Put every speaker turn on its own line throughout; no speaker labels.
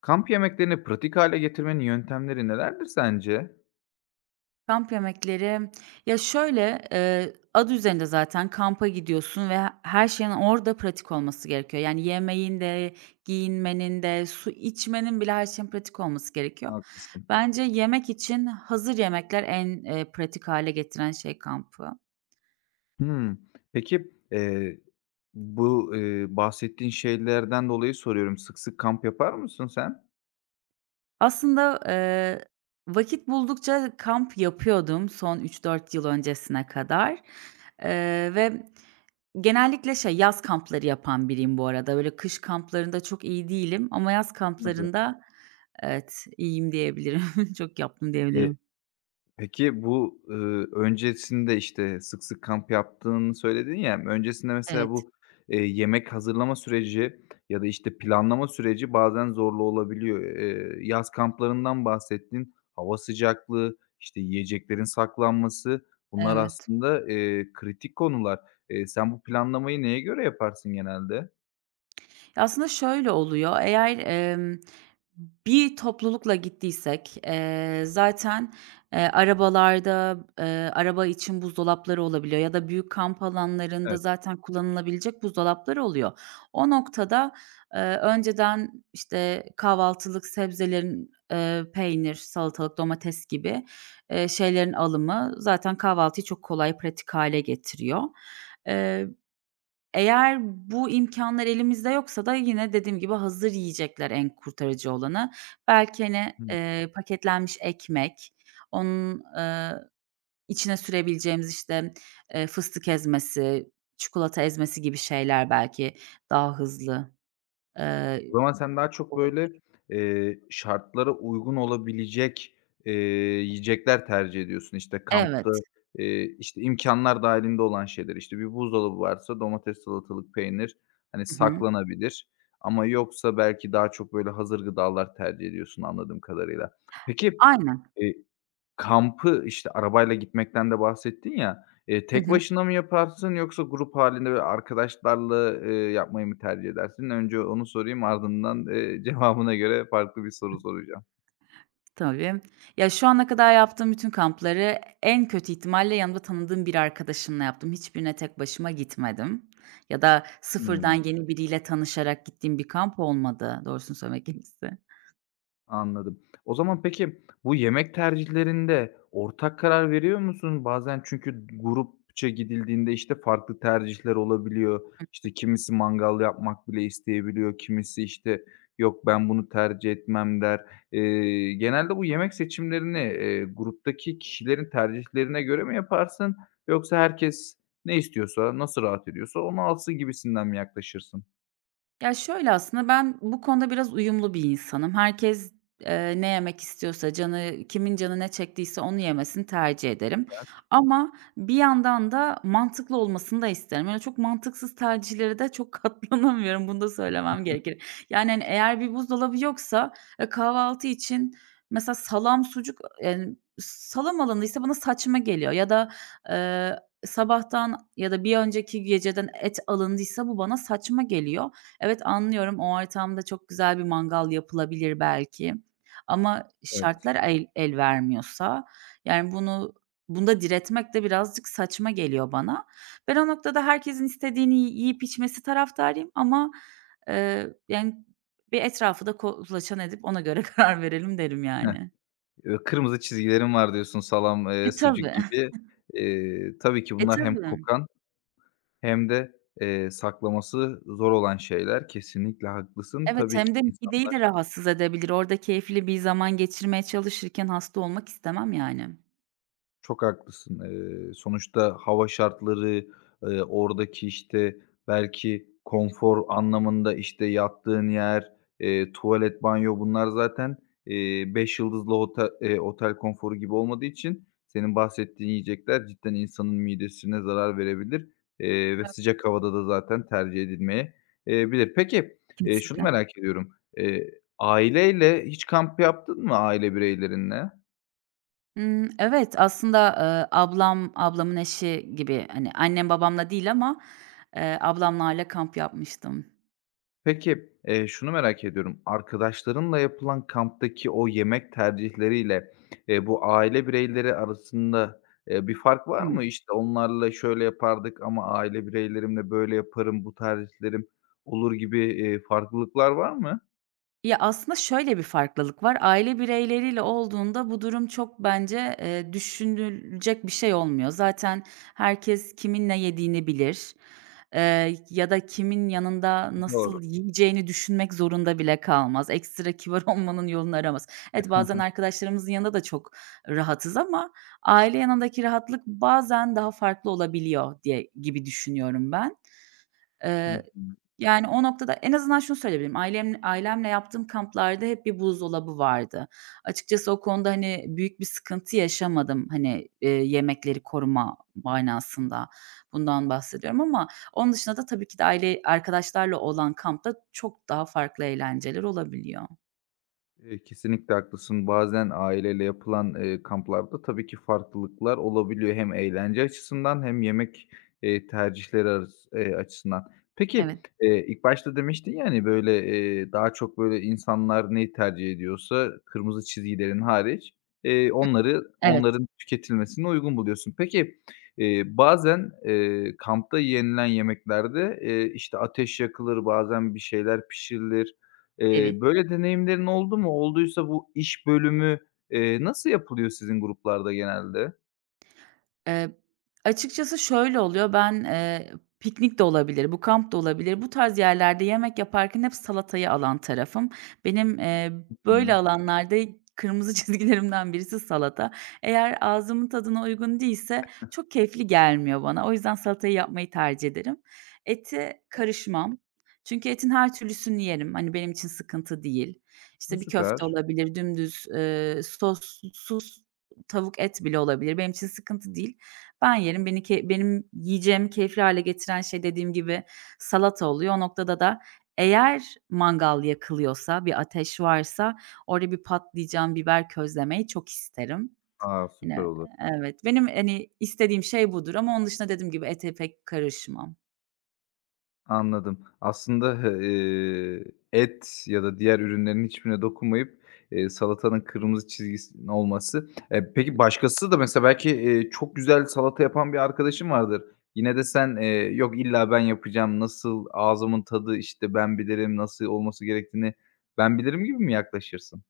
Kamp yemeklerini pratik hale getirmenin yöntemleri nelerdir sence?
Kamp yemekleri, ya, şöyle, adı üzerinde zaten kampa gidiyorsun ve her şeyin orada pratik olması gerekiyor. Yani yemeğin de, giyinmenin de, su içmenin bile her şeyin pratik olması gerekiyor.
Haklısın.
Bence yemek için hazır yemekler en, pratik hale getiren şey kampı.
Hımm. Peki, bahsettiğin şeylerden dolayı soruyorum. Sık sık kamp yapar mısın sen?
Aslında, vakit buldukça kamp yapıyordum son üç dört yıl öncesine kadar, ve genellikle şey, yaz kampları yapan biriyim bu arada. Böyle kış kamplarında çok iyi değilim ama yaz kamplarında evet, iyiyim diyebilirim. Çok yaptım
Eee
diyebilirim.
Peki öncesinde, işte, sık sık kamp yaptığını söyledin ya, öncesinde mesela
Evet,
bu, yemek hazırlama süreci ya da, işte, planlama süreci bazen zorlu olabiliyor. Yaz kamplarından bahsettin. Hava sıcaklığı, işte, yiyeceklerin saklanması bunlar
evet.
aslında, kritik konular. Sen bu planlamayı neye göre yaparsın genelde?
Ya, aslında şöyle oluyor, eğer, bir toplulukla gittiysek, zaten, arabalarda, araba için buzdolapları olabiliyor ya da büyük kamp alanlarında
Evet.
zaten kullanılabilecek buzdolapları oluyor. O noktada, önceden, işte, kahvaltılık sebzelerin, peynir, salatalık, domates gibi, şeylerin alımı zaten kahvaltıyı çok kolay, pratik hale getiriyor. Eee, eğer bu imkânlar elimizde yoksa da yine dediğim gibi hazır yiyecekler en kurtarıcı olanı. Belki, hani, paketlenmiş ekmek, onun, içine sürebileceğimiz, işte, fıstık ezmesi, çikolata ezmesi gibi şeyler belki daha hızlı, eee,
O zaman sen daha çok
olabilir.
böyle, şartlara uygun olabilecek, yiyecekler tercih ediyorsun. İşte, kampta,
Evet.
işte, imkânlar dâhilinde olan şeyler. İşte, bir buzdolabı varsa domates, salatalık, peynir, hani,
Hı hı.
saklanabilir ama yoksa belki daha çok böyle hazır gıdalar tercih ediyorsun anladığım kadarıyla. Peki,
Aynen.
eee Kampı, işte, arabayla gitmekten de bahsettin ya,
Hı
tek
hı.
başına mı yaparsın yoksa grup hâlinde böyle arkadaşlarla, yapmayı mı tercih edersin? Önce onu sorayım, ardından, cevabına göre farklı bir soru soracağım.
Tabii. Ya, şu ana kadar yaptığım bütün kampları en kötü ihtimalle yanımda tanıdığım bir arkadaşımla yaptım. Hiçbirine tek başıma gitmedim ya da sıfırdan
Hımm.
yeni biriyle tanışarak gittiğim bir kamp olmadı doğrusunu söylemek gerekirse.
Anladım. O zaman peki bu yemek tercihlerinde ortak karar veriyor musun? Bazen çünkü grupça gidildiğinde, işte, farklı tercihler olabiliyor. İşte, kimisi mangal yapmak bile isteyebiliyor, kimisi, işte, "Yok, ben bunu tercih etmem." der. Genelde bu yemek seçimlerini, gruptaki kişilerin tercihlerine göre mi yaparsın yoksa herkes ne istiyorsa, nasıl rahat ediyorsa onu alsın gibisinden mi yaklaşırsın?
Ya, şöyle aslında ben bu konuda biraz uyumlu bir insanım. Herkes, ne yemek istiyorsa, canı kimin canı ne çektiyse onu yemesini tercih ederim
Süper,
ama bir yandan da mantıklı olmasını da isterim. Yani çok mantıksız tercihlere de çok katlanamıyorum, bunu da söylemem gerekir. Yani, hani, eğer bir buzdolabı yoksa, kahvaltı için mesela salam, sucuk, yani, salam alındıysa bana saçma geliyor ya da, eee, sabahtan ya da bir önceki geceden et alındıysa bu bana saçma geliyor. Evet, anlıyorum. O ortamda çok güzel bir mangal yapılabilir belki ama
evet.
şartlar el el vermiyorsa, yani, bunu bunda diretmek de birazcık saçma geliyor bana. Ben o noktada herkesin istediğini yiyip içmesi taraftarıyım ama, yani, bir etrafı da kolaçan edip ona göre karar verelim derim, yani.
Kırmızı çizgilerim var diyorsun, salam,
E,
sucuk
tabii.
gibi. Tabii ki
E,
bunlar hem
tabii.
kokan hem de, saklaması zor olan şeyler. Kesinlikle haklısın.
Evet,
Tabii
hem de
ki
mideyi de
insanlar.
rahatsız edebilir. Orada keyifli bir zaman geçirmeye çalışırken hasta olmak istemem, yani.
Çok haklısın. Sonuçta hava şartları, oradaki, işte, belki konfor anlamında, işte, yattığın yer, tuvalet, banyo bunlar zaten, 5 yıldızlı otel konforu gibi olmadığı için senin bahsettiğin yiyecekler cidden insanın midesine zarar verebilir, ve
Evet.
sıcak havada da zaten tercih edilmeye bilir. Peki, şunu
Kesinlikle.
merak ediyorum. Eee, Aileyle hiç kamp yaptın mı, aile bireylerinle?
Evet, aslında, ablam, ablamın eşi gibi, hani, annem babamla değil ama, ablamlarla kamp yapmıştım.
Peki, şunu merak ediyorum. Arkadaşlarınla yapılan kamptaki o yemek tercihleriyle, bu aile bireyleri arasında, bir fark var mı? İşte, onlarla şöyle yapardık ama aile bireylerimle böyle yaparım, bu tercihlerim olur gibi, farklılıklar var mı?
Ya, aslında şöyle bir farklılık var. Aile bireyleriyle olduğunda bu durum çok bence, düşünülecek bir şey olmuyor. Zaten herkes kimin ne yediğini bilir, ya da kimin yanında nasıl
Doğru.
yiyeceğini düşünmek zorunda bile kalmaz. Ekstra kibar olmanın yolunu aramaz. Evet, bazen arkadaşlarımızın yanında da çok rahatız ama aile yanındaki rahatlık bazen daha farklı olabiliyor diye gibi düşünüyorum ben.
Hı hı.
Yani, o noktada en azından şunu söyleyebilirim, ailemle yaptığım kamplarda hep bir buzdolabı vardı. Açıkçası o konuda, hani, büyük bir sıkıntı yaşamadım, hani, yemekleri koruma manasında. Bundan bahsediyorum ama onun dışında da tabii ki de aile arkadaşlarla olan kampta çok daha farklı eğlenceler olabiliyor.
Kesinlikle haklısın. Bazen aileyle yapılan, kamplarda tabii ki farklılıklar olabiliyor, hem eğlence açısından hem yemek, tercihleri arası açısından. Peki,
Evet,
ilk başta demiştin, yani böyle, daha çok, böyle, insanlar neyi tercih ediyorsa kırmızı çizgilerin hariç, onları,
evet,
onların tüketilmesine uygun buluyorsun. Peki, bazen, kampta yenilen yemeklerde, işte, ateş yakılır, bazen bir şeyler pişirilir.
evet.
Böyle deneyimlerin oldu mu? Olduysa bu iş bölümü, nasıl yapılıyor sizin gruplarda genelde?
Eee, açıkçası şöyle oluyor, ben, piknik de olabilir, bu kamp da olabilir. Bu tarz yerlerde yemek yaparken hep salatayı alan tarafım. Benim,
Hı
böyle
hı.
alanlarda kırmızı çizgilerimden birisi salata. Eğer ağzımın tadına uygun değilse çok keyifli gelmiyor bana. O yüzden salatayı yapmayı tercih ederim. Et'i karışmam. Çünkü etin her türlüsünü yerim. Hani, benim için sıkıntı değil.
E,
İşte, bir
süper.
köfte olabilir, dümdüz, sossuz tavuk et bile olabilir. Benim için sıkıntı değil. Ben yerim. Benim yiyeceğimi keyifli hâle getiren şey dediğim gibi salata oluyor. O noktada da eğer mangal yakılıyorsa, bir ateş varsa orada bir patlıcan, biber közlemeyi çok isterim.
A, süper
Hani,
olur.
evet, benim, hani, istediğim şey budur ama onun dışında dediğim gibi ete pek karışmam.
Anladım. Aslında, et ya da diğer ürünlerin hiçbirine dokunmayıp, salatanın kırmızı çizgisinin olması. E, peki başkası da mesela belki, çok güzel salata yapan bir arkadaşın vardır. Yine de sen, "Yok, illa ben yapacağım. Nasıl ağzımın tadı, işte, ben bilirim, nasıl olması gerektiğini ben bilirim." gibi mi yaklaşırsın?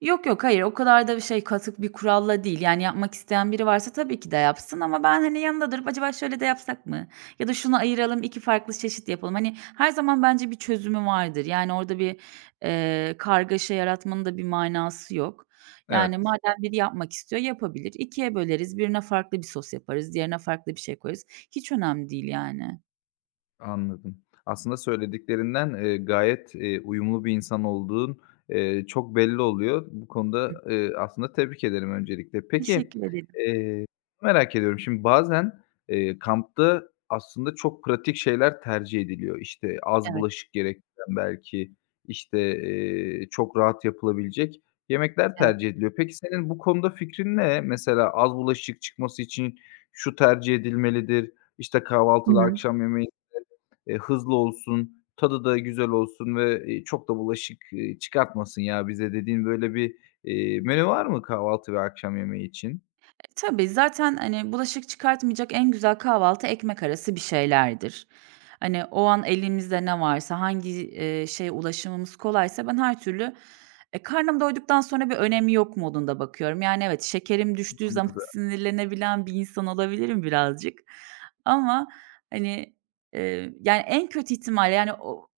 Yok, yok, hayır, o kadar da bir şey, katık bir kuralla değil. Yani, yapmak isteyen biri varsa tabii ki de yapsın ama ben, hani, yanında durup acaba şöyle de yapsak mı ya da şunu ayıralım, 2 farklı çeşit yapalım. Hani, her zaman bence bir çözümü vardır. Yani, orada bir, kargaşa yaratmanın da bir manası yok. Yani,
Evet.
madem biri yapmak istiyor, yapabilir. 2'ye böleriz, birine farklı bir sos yaparız, diğerine farklı bir şey koyarız. Hiç önemli değil yani.
Anladım. Aslında söylediklerinden, gayet, uyumlu bir insan olduğun, çok belli oluyor. Bu
Hı.
konuda, aslında tebrik ederim öncelikle. Peki,
Teşekkür ederim.
eee, merak ediyorum, şimdi bazen, kampta aslında çok pratik şeyler tercih ediliyor. İşte, az
Evet,
bulaşık gerektiren belki, işte, çok rahat yapılabilecek yemekler
evet.
tercih ediliyor. Peki, senin bu konuda fikrin ne? Mesela az bulaşık çıkması için şu tercih edilmelidir. İşte
Hı
kahvaltıda,
hı.
akşam yemeği. Hızlı olsun, tadı da güzel olsun ve, çok da bulaşık, çıkartmasın ya bize dediğin böyle bir, menü var mı kahvaltı ve akşam yemeği için?
Tabii, zaten, hani, bulaşık çıkartmayacak en güzel kahvaltı ekmek arası bir şeylerdir. Hani, o an elimizde ne varsa, hangi, şeye ulaşımımız kolaysa ben her türlü, e, karnım doyduktan sonra bir önemi yok modunda bakıyorum. Yani, evet, şekerim düştüğü zaman
Anladım.
sinirlenebilen bir insan olabilirim birazcık ama, hani, yani, en kötü ihtimal, yani, o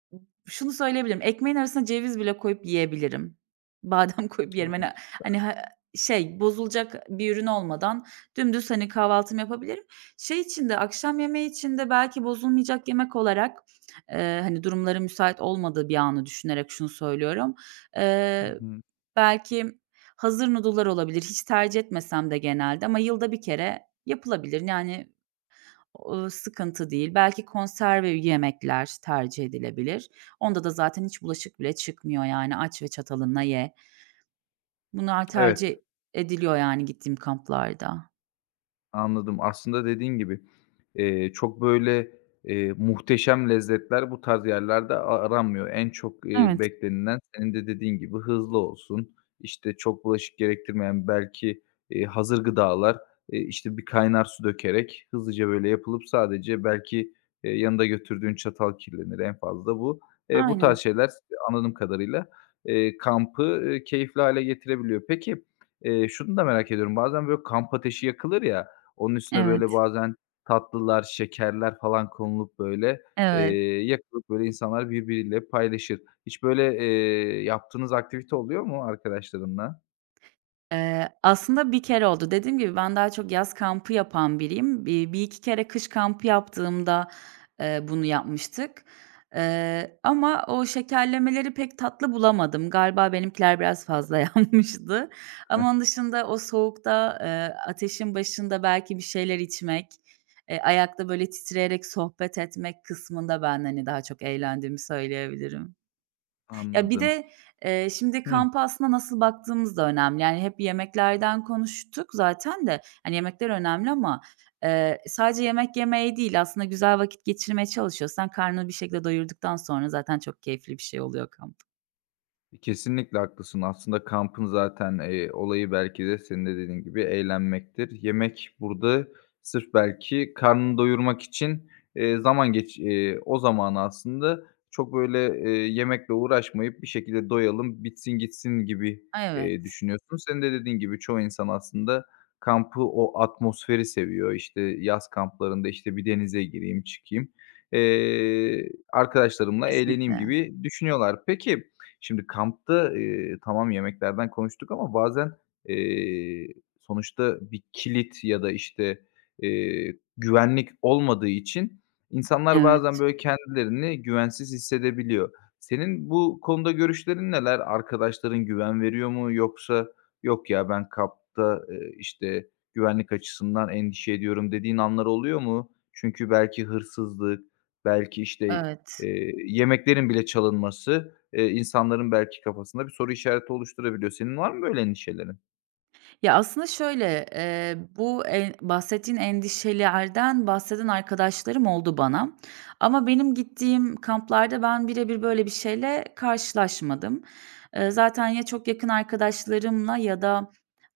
şunu söyleyebilirim, ekmeğin arasına ceviz bile koyup yiyebilirim. Badem koyup yerim.
Evet.
Hani, şey, bozulacak bir ürün olmadan dümdüz, hani, kahvaltımı yapabilirim. Şey için de, akşam yemeği için de belki bozulmayacak yemek olarak, hani, durumların müsait olmadığı bir anı düşünerek şunu söylüyorum.
Hı
Eee,
hı.
belki hazır noodle'lar olabilir. Hiç tercih etmesem de genelde ama yılda bir kere yapılabilir. Yani, sıkıntı değil. Belki konserve yemekler tercih edilebilir. Onda da zaten hiç bulaşık bile çıkmıyor, yani, aç ve çatalınla ye. Bunlar
Evet.
tercih ediliyor yani gittiğim kamplarda.
Anladım. Aslında dediğin gibi, çok böyle, muhteşem lezzetler bu tarz yerlerde aranmıyor. En çok,
Evet.
beklenilen senin de dediğin gibi hızlı olsun, işte, çok bulaşık gerektirmeyen belki, hazır gıdalar, işte, bir kaynar su dökerek hızlıca böyle yapılıp sadece belki, yanında götürdüğün çatal kirlenir en fazla bu. Bu
Aynen.
tarz şeyler anladığım kadarıyla, kampı, keyifli hale getirebiliyor. Peki, şunu da merak ediyorum, bazen böyle kamp ateşi yakılır ya, onun üstüne böyle
Evet,
bazen tatlılar, şekerler falan konulup böyle,
evet.
eee, yakılıp böyle insanlar birbiriyle paylaşır. Hiç böyle, yaptığınız aktivite oluyor mu arkadaşlarınla?
Aslında bir kere oldu. Dediğim gibi ben daha çok yaz kampı yapan biriyim. Bir iki kere kış kampı yaptığımda, bunu yapmıştık. Ama o şekerlemeleri pek tatlı bulamadım. Galiba benimkiler biraz fazla yanmıştı. Ama onun dışında o soğukta, ateşin başında belki bir şeyler içmek, ayakta böyle titreyerek sohbet etmek kısmında ben, hani, daha çok eğlendiğimi söyleyebilirim. Ya, bir
Anladım.
de, şimdi
Hı.
kampa aslında nasıl baktığımız da önemli. Yani, hep yemeklerden konuştuk zaten de, hani, yemekler önemli ama, sadece yemek yemeyi değil aslında güzel vakit geçirmeye çalışıyorsan karnını bir şekilde doyurduktan sonra zaten çok keyifli bir şey oluyor kamp.
Kesinlikle haklısın. Aslında kampın zaten, olayı belki de senin de dediğin gibi eğlenmektir. Yemek burada sırf belki karnını doyurmak için, zaman geç o zaman aslında çok böyle, yemekle uğraşmayıp bir şekilde doyalım, bitsin gitsin gibi,
Evet,
düşünüyorsun. Senin de dediğin gibi çoğu insan aslında kampı, o atmosferi seviyor. İşte, yaz kamplarında, işte, bir denize gireyim, çıkayım, arkadaşlarımla eğleneyim
kesinlikle.
gibi düşünüyorlar. Peki. Şimdi kampta, tamam, yemeklerden konuştuk ama bazen, eee, sonuçta bir kilit ya da, işte, güvenlik olmadığı için insanlar bazen,
Evet,
böyle, kendilerini güvensiz hissedebiliyor. Senin bu konuda görüşlerin neler? Arkadaşların güven veriyor mu yoksa "Yok ya, ben kampta, işte, güvenlik açısından endişe ediyorum." dediğin anlar oluyor mu? Çünkü belki hırsızlık, belki, işte,
evet.
yemeklerin bile çalınması. İnsanların belki kafasında bir soru işareti oluşturabiliyor. Senin var mı böyle endişelerin?
Ya, aslında şöyle, bu en bahsettiğin endişelerden bahseden arkadaşlarım oldu bana ama benim gittiğim kamplarda ben bire bir böyle bir şeyle karşılaşmadım. Zaten ya çok yakın arkadaşlarımla ya da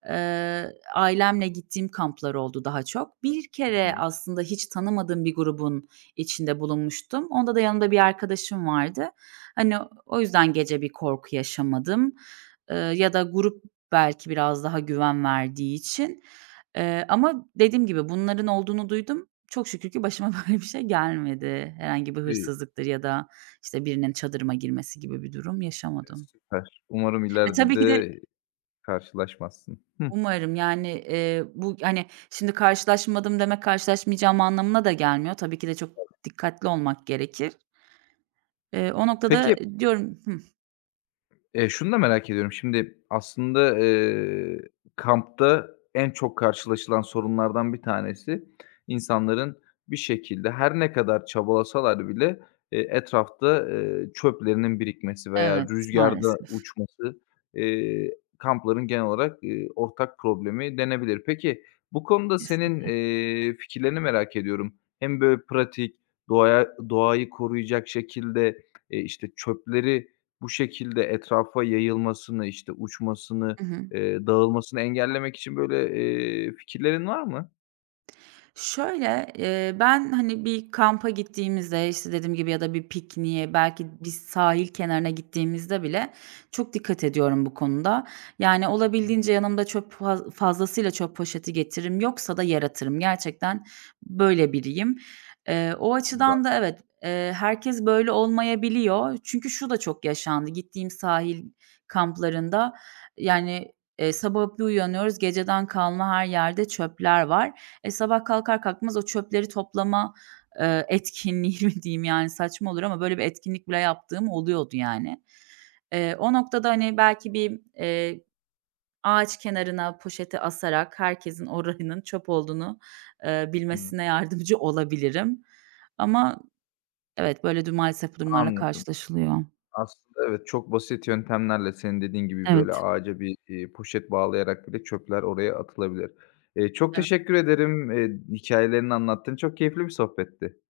ailemle gittiğim kamplar oldu daha çok. Bir
Hı
kere
hı.
aslında hiç tanımadığım bir grubun içinde bulunmuştum. Onda da yanımda bir arkadaşım vardı. Hani, o yüzden gece bir korku yaşamadım, ya da grup belki biraz daha güven verdiği için. Ama dediğim gibi bunların olduğunu duydum. Çok şükür ki başıma böyle bir şey gelmedi. Herhangi bir
İyi,
hırsızlıktır ya da, işte, birinin çadırıma girmesi gibi bir durum yaşamadım.
süper. Umarım
E,
ileride
tabii ki de.
de karşılaşmazsın. Hı.
Umarım, yani, bu, hani, şimdi karşılaşmadım demek karşılaşmayacağım anlamına da gelmiyor. Tabii ki de çok dikkatli olmak gerekir. O noktada
Peki.
diyorum,
Şunu da merak ediyorum. Şimdi aslında, kampta en çok karşılaşılan sorunlardan bir tanesi insanların bir şekilde her ne kadar çabalasalar bile, etrafta, çöplerinin birikmesi veya
evet,
rüzgarda
maalesef.
uçması, kampların genel olarak, ortak problemi denebilir. Peki, bu konuda senin,
Kesinlikle.
fikirlerini merak ediyorum. Hem böyle pratik, doğayı koruyacak şekilde, işte, çöpleri, bu şekilde etrafa yayılmasını, işte, uçmasını,
Hı hı.
dağılmasını engellemek için böyle, fikirlerin var mı?
Şöyle, ben, hani, bir kampa gittiğimizde, işte, dediğim gibi ya da bir pikniğe, belki bir sahil kenarına gittiğimizde bile çok dikkat ediyorum bu konuda. Yani,
Bra.
olabildiğince yanımda çöp fazlasıyla çöp poşeti getiririm. Yoksa da yaratırım. Gerçekten böyle biriyim. O
Hı
açıdan da evet, herkes böyle olmayabiliyor. Çünkü şu da çok yaşandı. Gittiğim sahil kamplarında, yani, sabah bir uyanıyoruz, geceden kalma her yerde çöpler var. E, sabah kalkar kalkmaz o çöpleri toplama, etkinliği mi diyeyim, yani, saçma olur ama böyle bir etkinlik bile yaptığım oluyordu, yani. O noktada, hani, belki bir, ağaç kenarına poşeti asarak herkesin oranın çöp olduğunu,
hı.
bilmesine yardımcı olabilirim. Ama evet, böyle maalesef bu durumlarla
Anladım.
karşılaşılıyor.
Aslında evet, çok basit yöntemlerle senin dediğin gibi böyle
Evet,
ağaca bir, poşet bağlayarak bile çöpler oraya atılabilir. Çok
evet.
teşekkür ederim. Hikâyelerini anlattın. Çok keyifli bir sohbetti.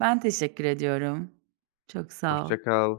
Ben teşekkür ediyorum. Çok sağ ol.
Hoşça kal.